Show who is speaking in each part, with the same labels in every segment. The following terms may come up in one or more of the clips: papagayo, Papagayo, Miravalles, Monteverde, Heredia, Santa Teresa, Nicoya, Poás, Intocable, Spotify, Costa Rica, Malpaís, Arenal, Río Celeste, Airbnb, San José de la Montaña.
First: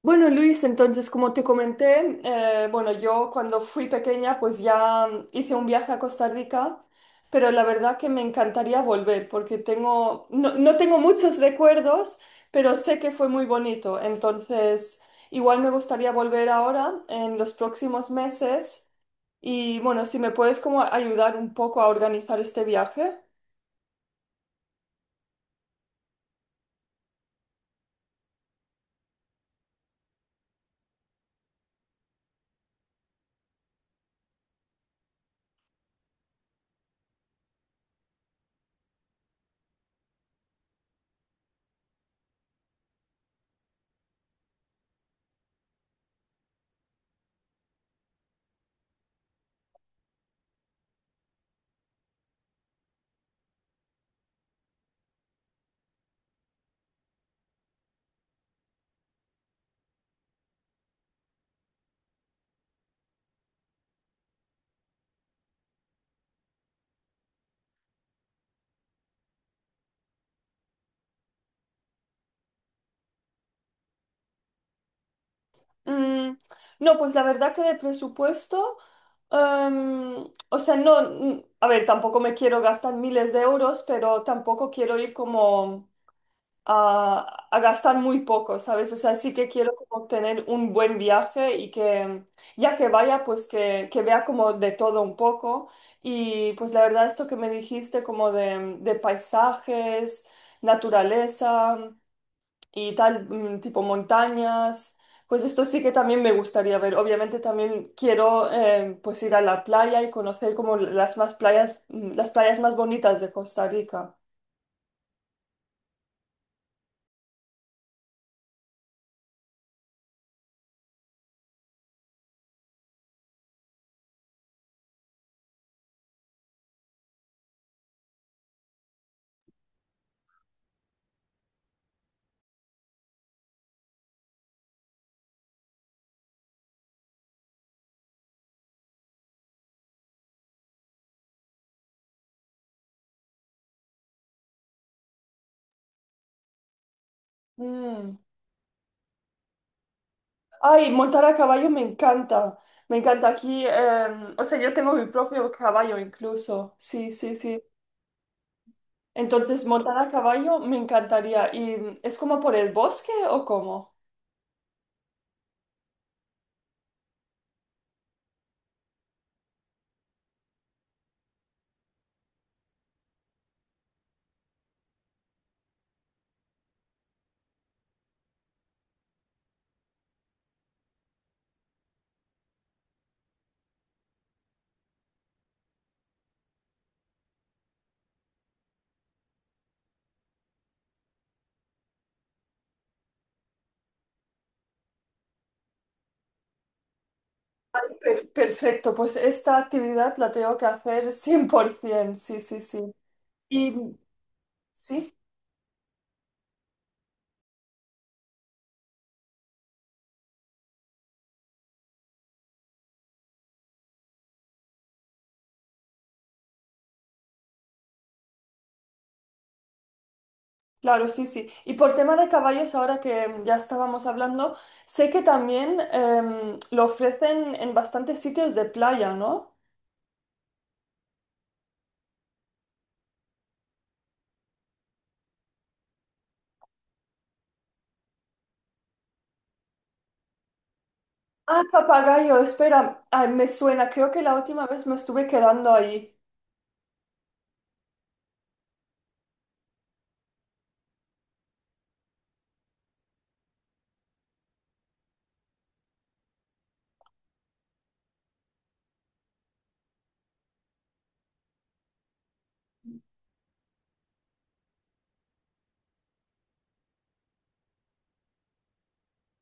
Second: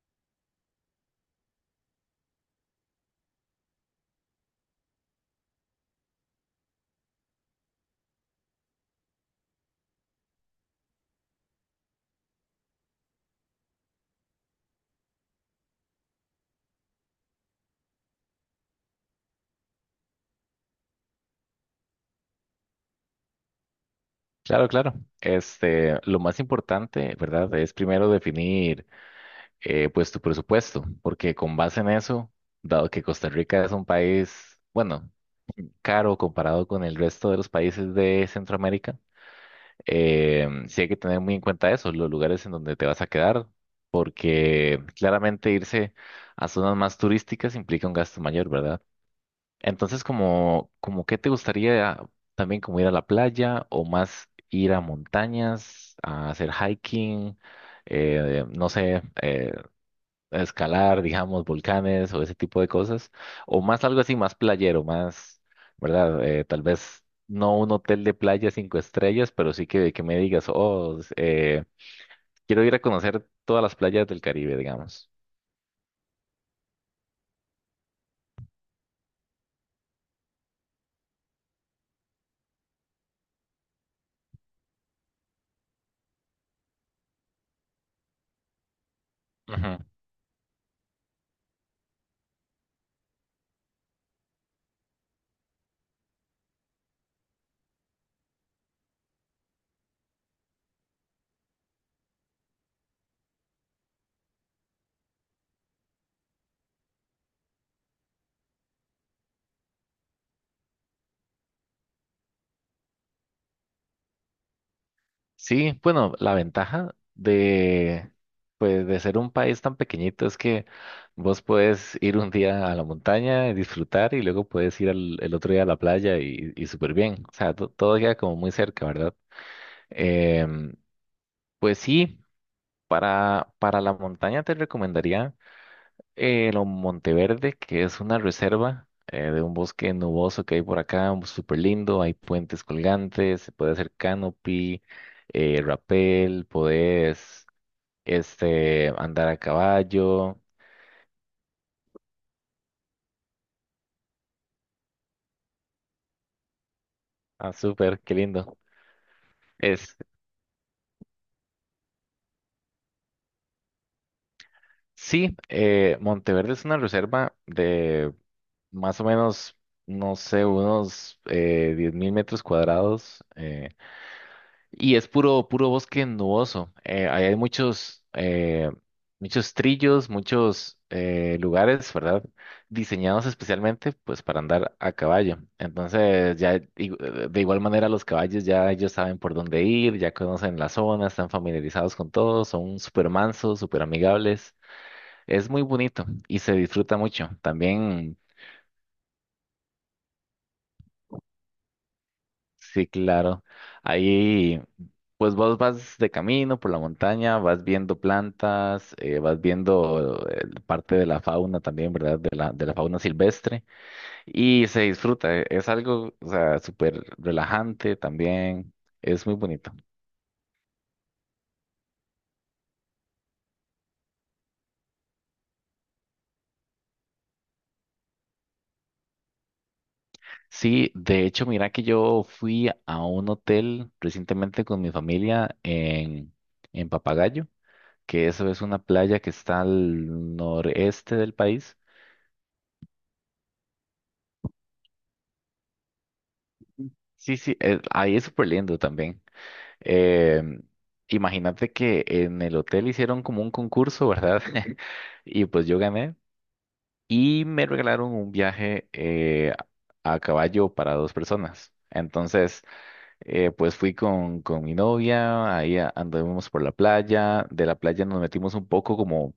Speaker 1: Bueno, Luis, entonces, como te comenté, yo cuando fui pequeña, pues ya hice un viaje a Costa Rica, pero la verdad que me encantaría volver porque tengo, no, no tengo muchos recuerdos, pero sé que fue muy bonito. Entonces, igual me gustaría volver ahora en los próximos meses y bueno, si me puedes como ayudar un poco a organizar este viaje.
Speaker 2: Claro, claro. Este, lo más importante, ¿verdad? Es primero definir, pues, tu presupuesto, porque con base en eso, dado que Costa Rica es un país, bueno, caro comparado con el resto de los países de Centroamérica, sí hay que tener muy en cuenta eso, los lugares en donde te vas a quedar, porque claramente irse a zonas más turísticas implica un gasto mayor, ¿verdad? Entonces, como qué te gustaría también como ir a la playa o más ir a montañas, a hacer hiking, no sé, escalar, digamos, volcanes o ese tipo de cosas, o más algo así, más playero, más, ¿verdad? Tal vez no un hotel de playa cinco estrellas, pero sí que me digas, oh, quiero ir a conocer todas las playas del Caribe, digamos.
Speaker 1: Mm, no, pues la verdad que de presupuesto, o sea, no, a ver, tampoco me quiero gastar miles de euros, pero tampoco quiero ir como a gastar muy poco, ¿sabes? O sea, sí que quiero como tener un buen viaje y que ya que vaya, pues que vea como de todo un poco. Y pues la verdad, esto que me dijiste como de paisajes, naturaleza y tal, tipo montañas. Pues esto sí que también me gustaría ver. Obviamente también quiero pues ir a la playa y conocer como las más playas, las playas más bonitas de Costa Rica.
Speaker 2: Sí, bueno, la ventaja pues, de ser un país tan pequeñito es que vos puedes ir un día a la montaña y disfrutar y luego puedes ir el otro día a la playa y súper bien. O sea, todo queda como muy cerca, ¿verdad? Em, pues sí, para la montaña te recomendaría. Lo Monteverde, que es una reserva de un bosque nuboso que hay por acá, súper lindo, hay puentes colgantes, se puede hacer canopy, rappel, podés
Speaker 1: Mm.
Speaker 2: este, andar a caballo,
Speaker 1: Ay, montar a caballo me encanta. Me encanta aquí. O sea, yo tengo mi propio caballo incluso. Sí, sí,
Speaker 2: ah,
Speaker 1: sí.
Speaker 2: súper, qué lindo.
Speaker 1: Entonces,
Speaker 2: Es,
Speaker 1: montar a caballo me encantaría. ¿Y es como por el bosque o cómo?
Speaker 2: sí, Monteverde es una reserva de más o no sé, unos 10.000 metros cuadrados, y es puro, puro bosque nuboso. Ahí hay muchos, muchos trillos, muchos lugares, ¿verdad? Diseñados especialmente, pues, para andar a caballo. Entonces, de igual manera los caballos ya ellos saben por dónde ir, ya conocen la zona, están familiarizados con todo, son súper mansos, súper amigables. Es muy bonito y se disfruta mucho. También
Speaker 1: Perfecto, pues esta actividad la tengo que hacer 100%, sí, sí,
Speaker 2: sí,
Speaker 1: sí.
Speaker 2: claro.
Speaker 1: Y
Speaker 2: Ahí,
Speaker 1: sí,
Speaker 2: pues vos vas de camino por la montaña, vas viendo plantas, vas viendo parte de la fauna también, ¿verdad? De la fauna silvestre y se disfruta. Es algo, o sea, súper relajante también. Es muy bonito.
Speaker 1: claro, sí, sí. Y por tema de caballos, ahora que ya estábamos hablando, sé que también lo ofrecen en bastantes sitios de playa, ¿no?
Speaker 2: Sí, de hecho, mira que yo fui a un hotel recientemente con mi familia en Papagayo, que eso es una playa que está al noreste del
Speaker 1: Ah,
Speaker 2: país.
Speaker 1: papagayo, espera, ay, me suena, creo que la última vez me estuve quedando ahí.
Speaker 2: Sí, sí, ahí es súper lindo también. Em, imagínate que en el hotel hicieron como un concurso, ¿verdad? Y pues yo gané y me regalaron un viaje a caballo para dos personas. Entonces, pues fui con mi novia, ahí anduvimos por la playa, de la playa nos metimos un poco como,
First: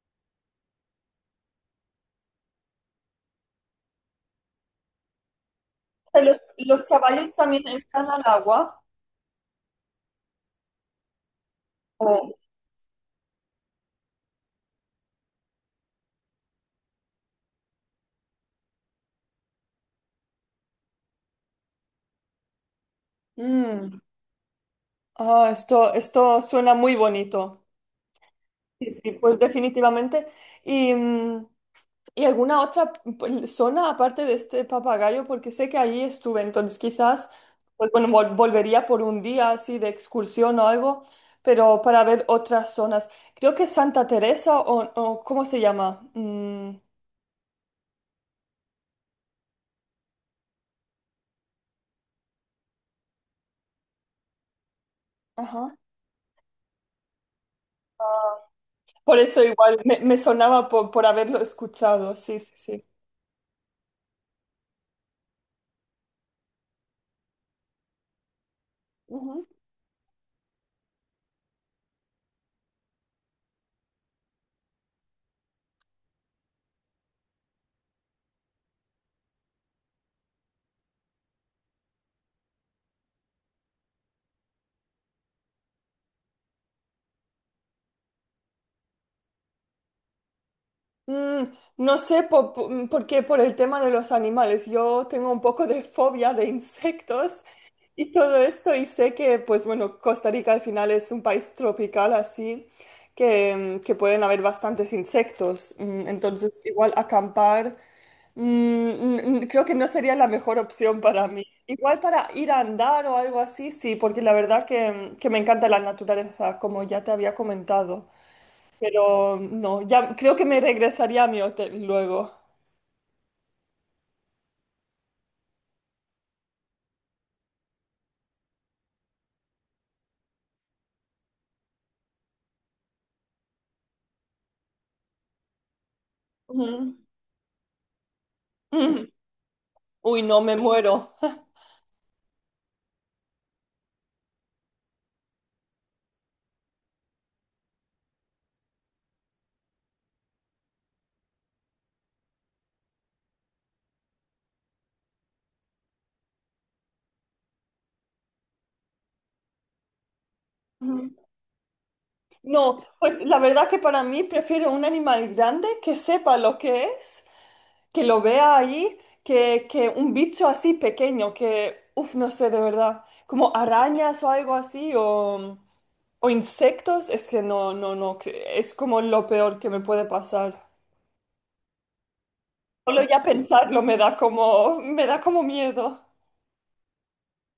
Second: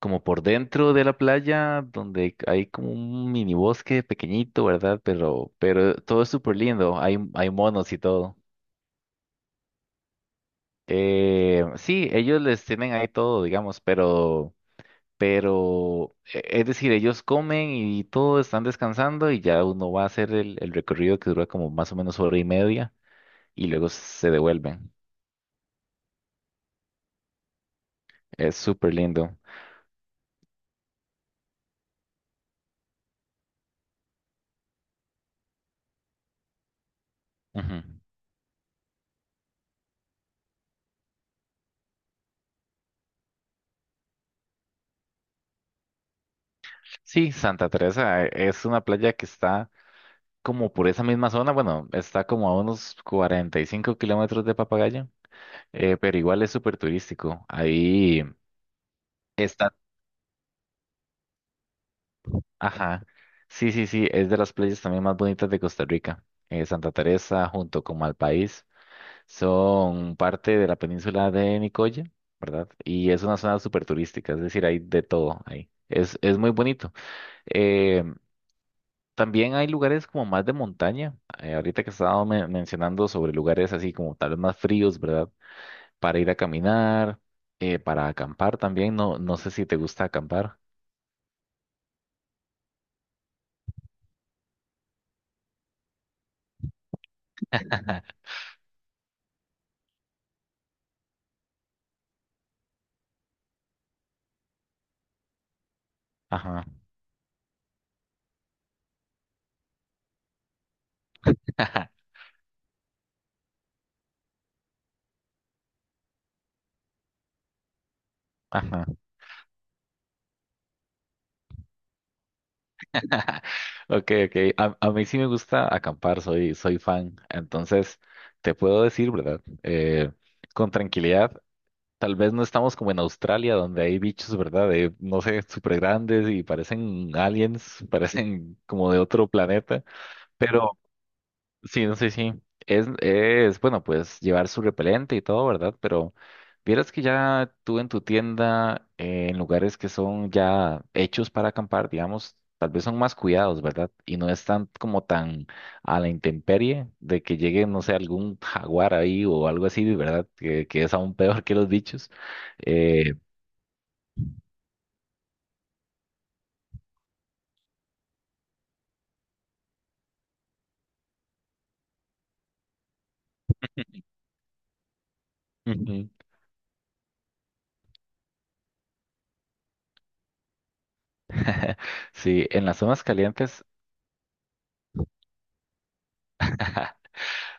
Speaker 2: como por dentro de la playa, donde hay como un mini bosque pequeñito, ¿verdad? Pero todo es súper
Speaker 1: Los
Speaker 2: lindo, hay,
Speaker 1: caballos
Speaker 2: hay
Speaker 1: también
Speaker 2: monos y
Speaker 1: entran al
Speaker 2: todo.
Speaker 1: agua?
Speaker 2: Sí,
Speaker 1: Oh.
Speaker 2: ellos les tienen ahí todo, digamos, pero, es decir, ellos comen y todo, están descansando y ya uno va a hacer el recorrido que dura como más o menos hora y media y luego
Speaker 1: Mm.
Speaker 2: se devuelven.
Speaker 1: Ah, esto suena muy bonito.
Speaker 2: Es
Speaker 1: Sí,
Speaker 2: súper
Speaker 1: sí,
Speaker 2: lindo.
Speaker 1: pues definitivamente. ¿Y, y alguna otra zona aparte de este papagayo? Porque sé que allí estuve, entonces quizás,
Speaker 2: Ujú.
Speaker 1: pues bueno, volvería por un día así de excursión o algo, pero para ver otras zonas. Creo que Santa Teresa o ¿cómo se llama? Mm,
Speaker 2: Sí, Santa Teresa es una playa que está como por esa misma zona, bueno, está como a unos 45 kilómetros de Papagayo,
Speaker 1: ajá.
Speaker 2: pero igual es súper turístico. Ahí.
Speaker 1: Por eso
Speaker 2: Está.
Speaker 1: igual me, me sonaba por haberlo escuchado, sí, sí,
Speaker 2: Ajá. Sí, sí, sí, es de las playas también más bonitas de Costa Rica. Santa Teresa junto con Malpaís
Speaker 1: sí.
Speaker 2: son parte de la península de Nicoya, ¿verdad? Y es una zona súper turística, es decir, hay de todo ahí. Es muy bonito. Eh, también hay lugares como más de montaña. Ahorita que estaba mencionando sobre lugares así como tal vez más fríos, ¿verdad? Para ir a caminar, para acampar también. No, no sé si te gusta acampar.
Speaker 1: Mm, no sé por, qué, por el tema de los animales. Yo tengo un poco de fobia de insectos y todo esto y sé que, pues bueno, Costa Rica al final es un país tropical así, que, que pueden haber bastantes insectos.
Speaker 2: Ajá.
Speaker 1: Entonces, igual acampar, creo que no sería la mejor opción para mí. Igual para ir a andar o algo así, sí, porque la verdad que, que me encanta la naturaleza, como ya te había comentado.
Speaker 2: Ajá.
Speaker 1: Pero no, ya creo que me regresaría a mi hotel luego.
Speaker 2: Ok, ok. A mí sí me gusta acampar, soy, soy fan. Entonces, te puedo decir, ¿verdad? Con tranquilidad, tal vez no estamos como en Australia, donde hay bichos, ¿verdad? De, no sé, súper grandes y
Speaker 1: Ujú.
Speaker 2: parecen aliens, parecen como de
Speaker 1: Ujú.
Speaker 2: otro planeta.
Speaker 1: Uy, no, me muero.
Speaker 2: Sí, no sé, sí. Es, bueno, pues llevar su repelente y todo, ¿verdad? Pero vieras que ya tú en tu tienda, en lugares que son ya hechos para acampar, digamos, tal vez son más cuidados, ¿verdad? Y no están como tan a la intemperie de que llegue, no sé, algún jaguar ahí o algo así, ¿verdad? Que es aún
Speaker 1: Ujú.
Speaker 2: peor que los bichos.
Speaker 1: No,
Speaker 2: Eh,
Speaker 1: pues la verdad que para mí prefiero un animal grande que sepa lo que es, que lo vea ahí, que un bicho así pequeño, que, uff, no sé, de verdad, como arañas o algo así,
Speaker 2: Ujú.
Speaker 1: o insectos, es que no, no, no, que es como lo peor que me puede pasar.
Speaker 2: Sí, en las zonas
Speaker 1: Solo ya
Speaker 2: calientes.
Speaker 1: pensarlo me da como miedo.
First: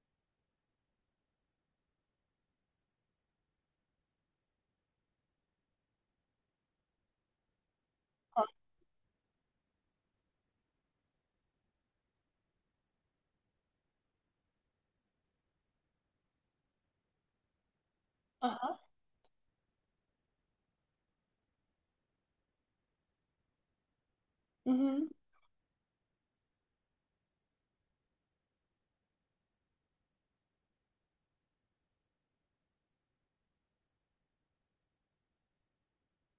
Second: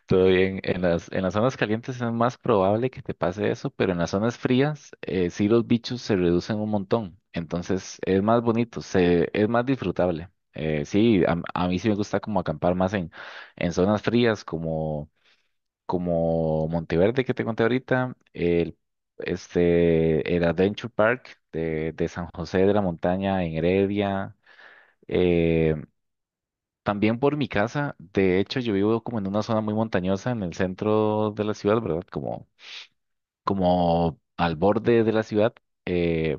Speaker 2: Todo bien. En las zonas calientes es más probable que te pase eso, pero en las zonas frías sí los bichos se reducen un montón. Entonces es más bonito, se, es más disfrutable. Sí, a mí sí me gusta como acampar más en zonas frías como, como Monteverde que te conté ahorita, el,
Speaker 1: Ajá.
Speaker 2: este, el Adventure Park de San José de la Montaña en Heredia.
Speaker 1: Ujú,
Speaker 2: eh, También por mi casa, de hecho yo vivo como en una zona muy montañosa en el centro de la ciudad, ¿verdad? Como, como al borde de la ciudad. eh,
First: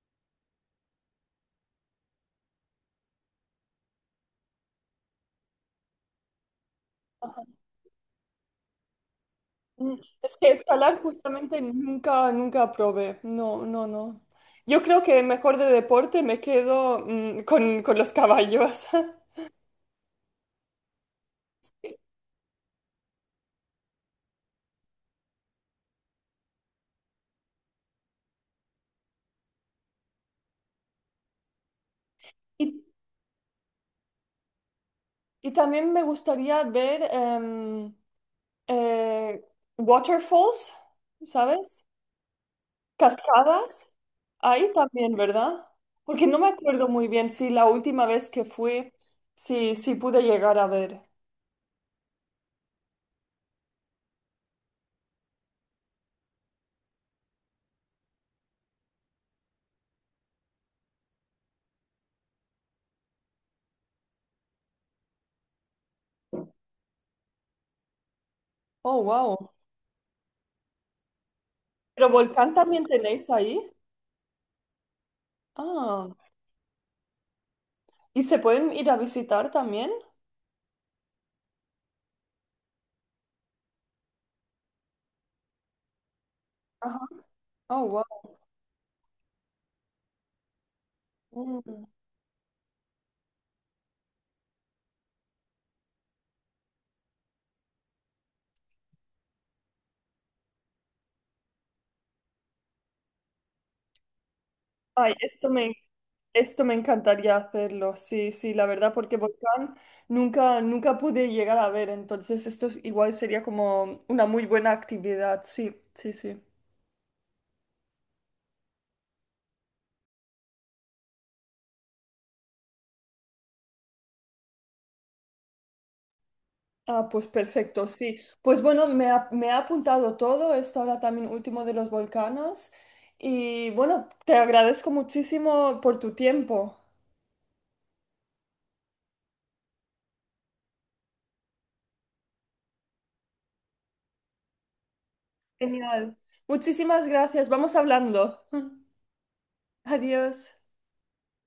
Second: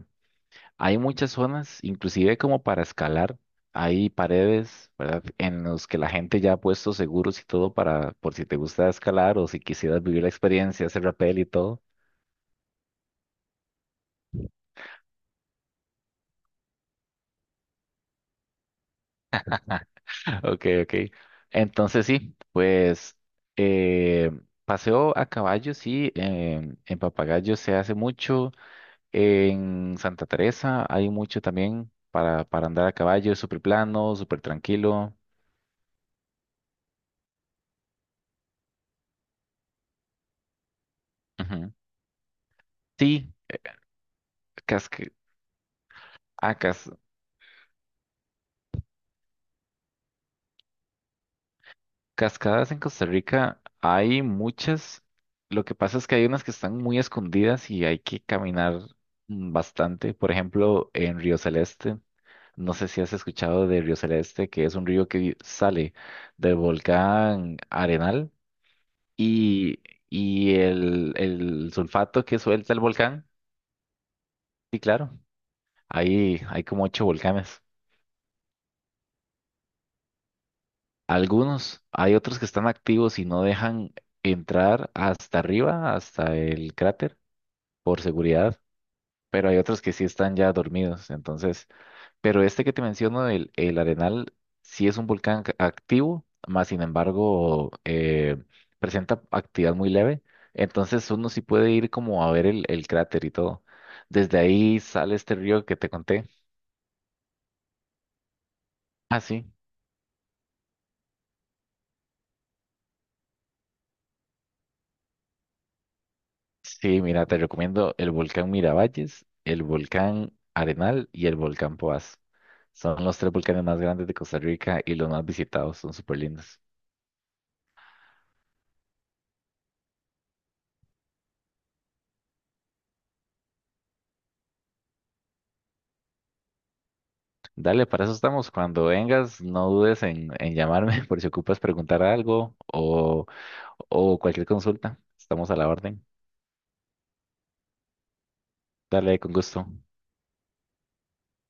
Speaker 2: Hay muchas zonas, inclusive como para escalar, hay paredes, ¿verdad? En los que la gente ya ha puesto seguros
Speaker 1: ajá.
Speaker 2: y todo para, por si te gusta escalar o si
Speaker 1: Mm,
Speaker 2: quisieras vivir la
Speaker 1: Es que
Speaker 2: experiencia,
Speaker 1: escalar
Speaker 2: hacer rappel y
Speaker 1: justamente
Speaker 2: todo.
Speaker 1: nunca, nunca probé. No, no, no. Yo creo que mejor de deporte me quedo con los caballos.
Speaker 2: Ok, ok. Entonces sí, pues eh, paseo a caballo, sí, em, en Papagayo se hace mucho. En Santa Teresa hay mucho también para
Speaker 1: Y,
Speaker 2: andar a caballo, es súper plano, súper tranquilo.
Speaker 1: y también me gustaría ver eh, waterfalls,
Speaker 2: Ujú.
Speaker 1: ¿sabes?
Speaker 2: Sí,
Speaker 1: Cascadas. Ahí
Speaker 2: casca-
Speaker 1: también, ¿verdad? Porque no me
Speaker 2: ah,
Speaker 1: acuerdo
Speaker 2: cas-
Speaker 1: muy bien si la última vez que fui, si, si pude llegar a ver.
Speaker 2: cascadas en Costa Rica hay muchas. Lo que pasa es que hay unas que están muy escondidas y hay que caminar bastante. Por ejemplo, en Río Celeste, no sé si has escuchado de Río Celeste, que es un río que sale del volcán Arenal
Speaker 1: Oh, wow.
Speaker 2: y, y el
Speaker 1: ¿Pero
Speaker 2: sulfato que
Speaker 1: volcán
Speaker 2: suelta el
Speaker 1: también
Speaker 2: volcán.
Speaker 1: tenéis ahí?
Speaker 2: Sí, claro.
Speaker 1: Ah.
Speaker 2: Ahí hay como ocho volcanes.
Speaker 1: ¿Y se pueden ir a visitar también?
Speaker 2: Algunos, hay otros que están activos y no dejan entrar hasta arriba, hasta el
Speaker 1: Ajá.
Speaker 2: cráter,
Speaker 1: Oh,
Speaker 2: por
Speaker 1: wow.
Speaker 2: seguridad, pero hay otros que sí están ya dormidos. Entonces,
Speaker 1: Mm.
Speaker 2: pero este que te menciono, el Arenal, sí es un volcán activo, más sin embargo, presenta actividad muy leve. Entonces uno sí puede ir como a ver el cráter y todo. Desde ahí
Speaker 1: Ay,
Speaker 2: sale este río que te conté.
Speaker 1: esto me encantaría hacerlo, sí, sí, la verdad, porque
Speaker 2: Ah, sí.
Speaker 1: volcán nunca, nunca pude llegar a ver, entonces esto igual sería como una muy buena actividad, sí, sí, sí.
Speaker 2: Sí, mira, te recomiendo el volcán Miravalles, el volcán Arenal y el volcán Poás. Son los tres volcanes más grandes de Costa Rica y los más visitados, son súper lindos.
Speaker 1: Ah, pues perfecto, sí. Pues bueno, me ha apuntado todo, esto ahora también último de los volcanes, y bueno, te agradezco muchísimo por tu tiempo.
Speaker 2: Dale, para eso estamos. Cuando vengas, no dudes en llamarme por si ocupas preguntar algo o cualquier consulta. Estamos a la orden.
Speaker 1: Genial. Muchísimas gracias, vamos hablando.
Speaker 2: Dale, con gusto.
Speaker 1: Adiós.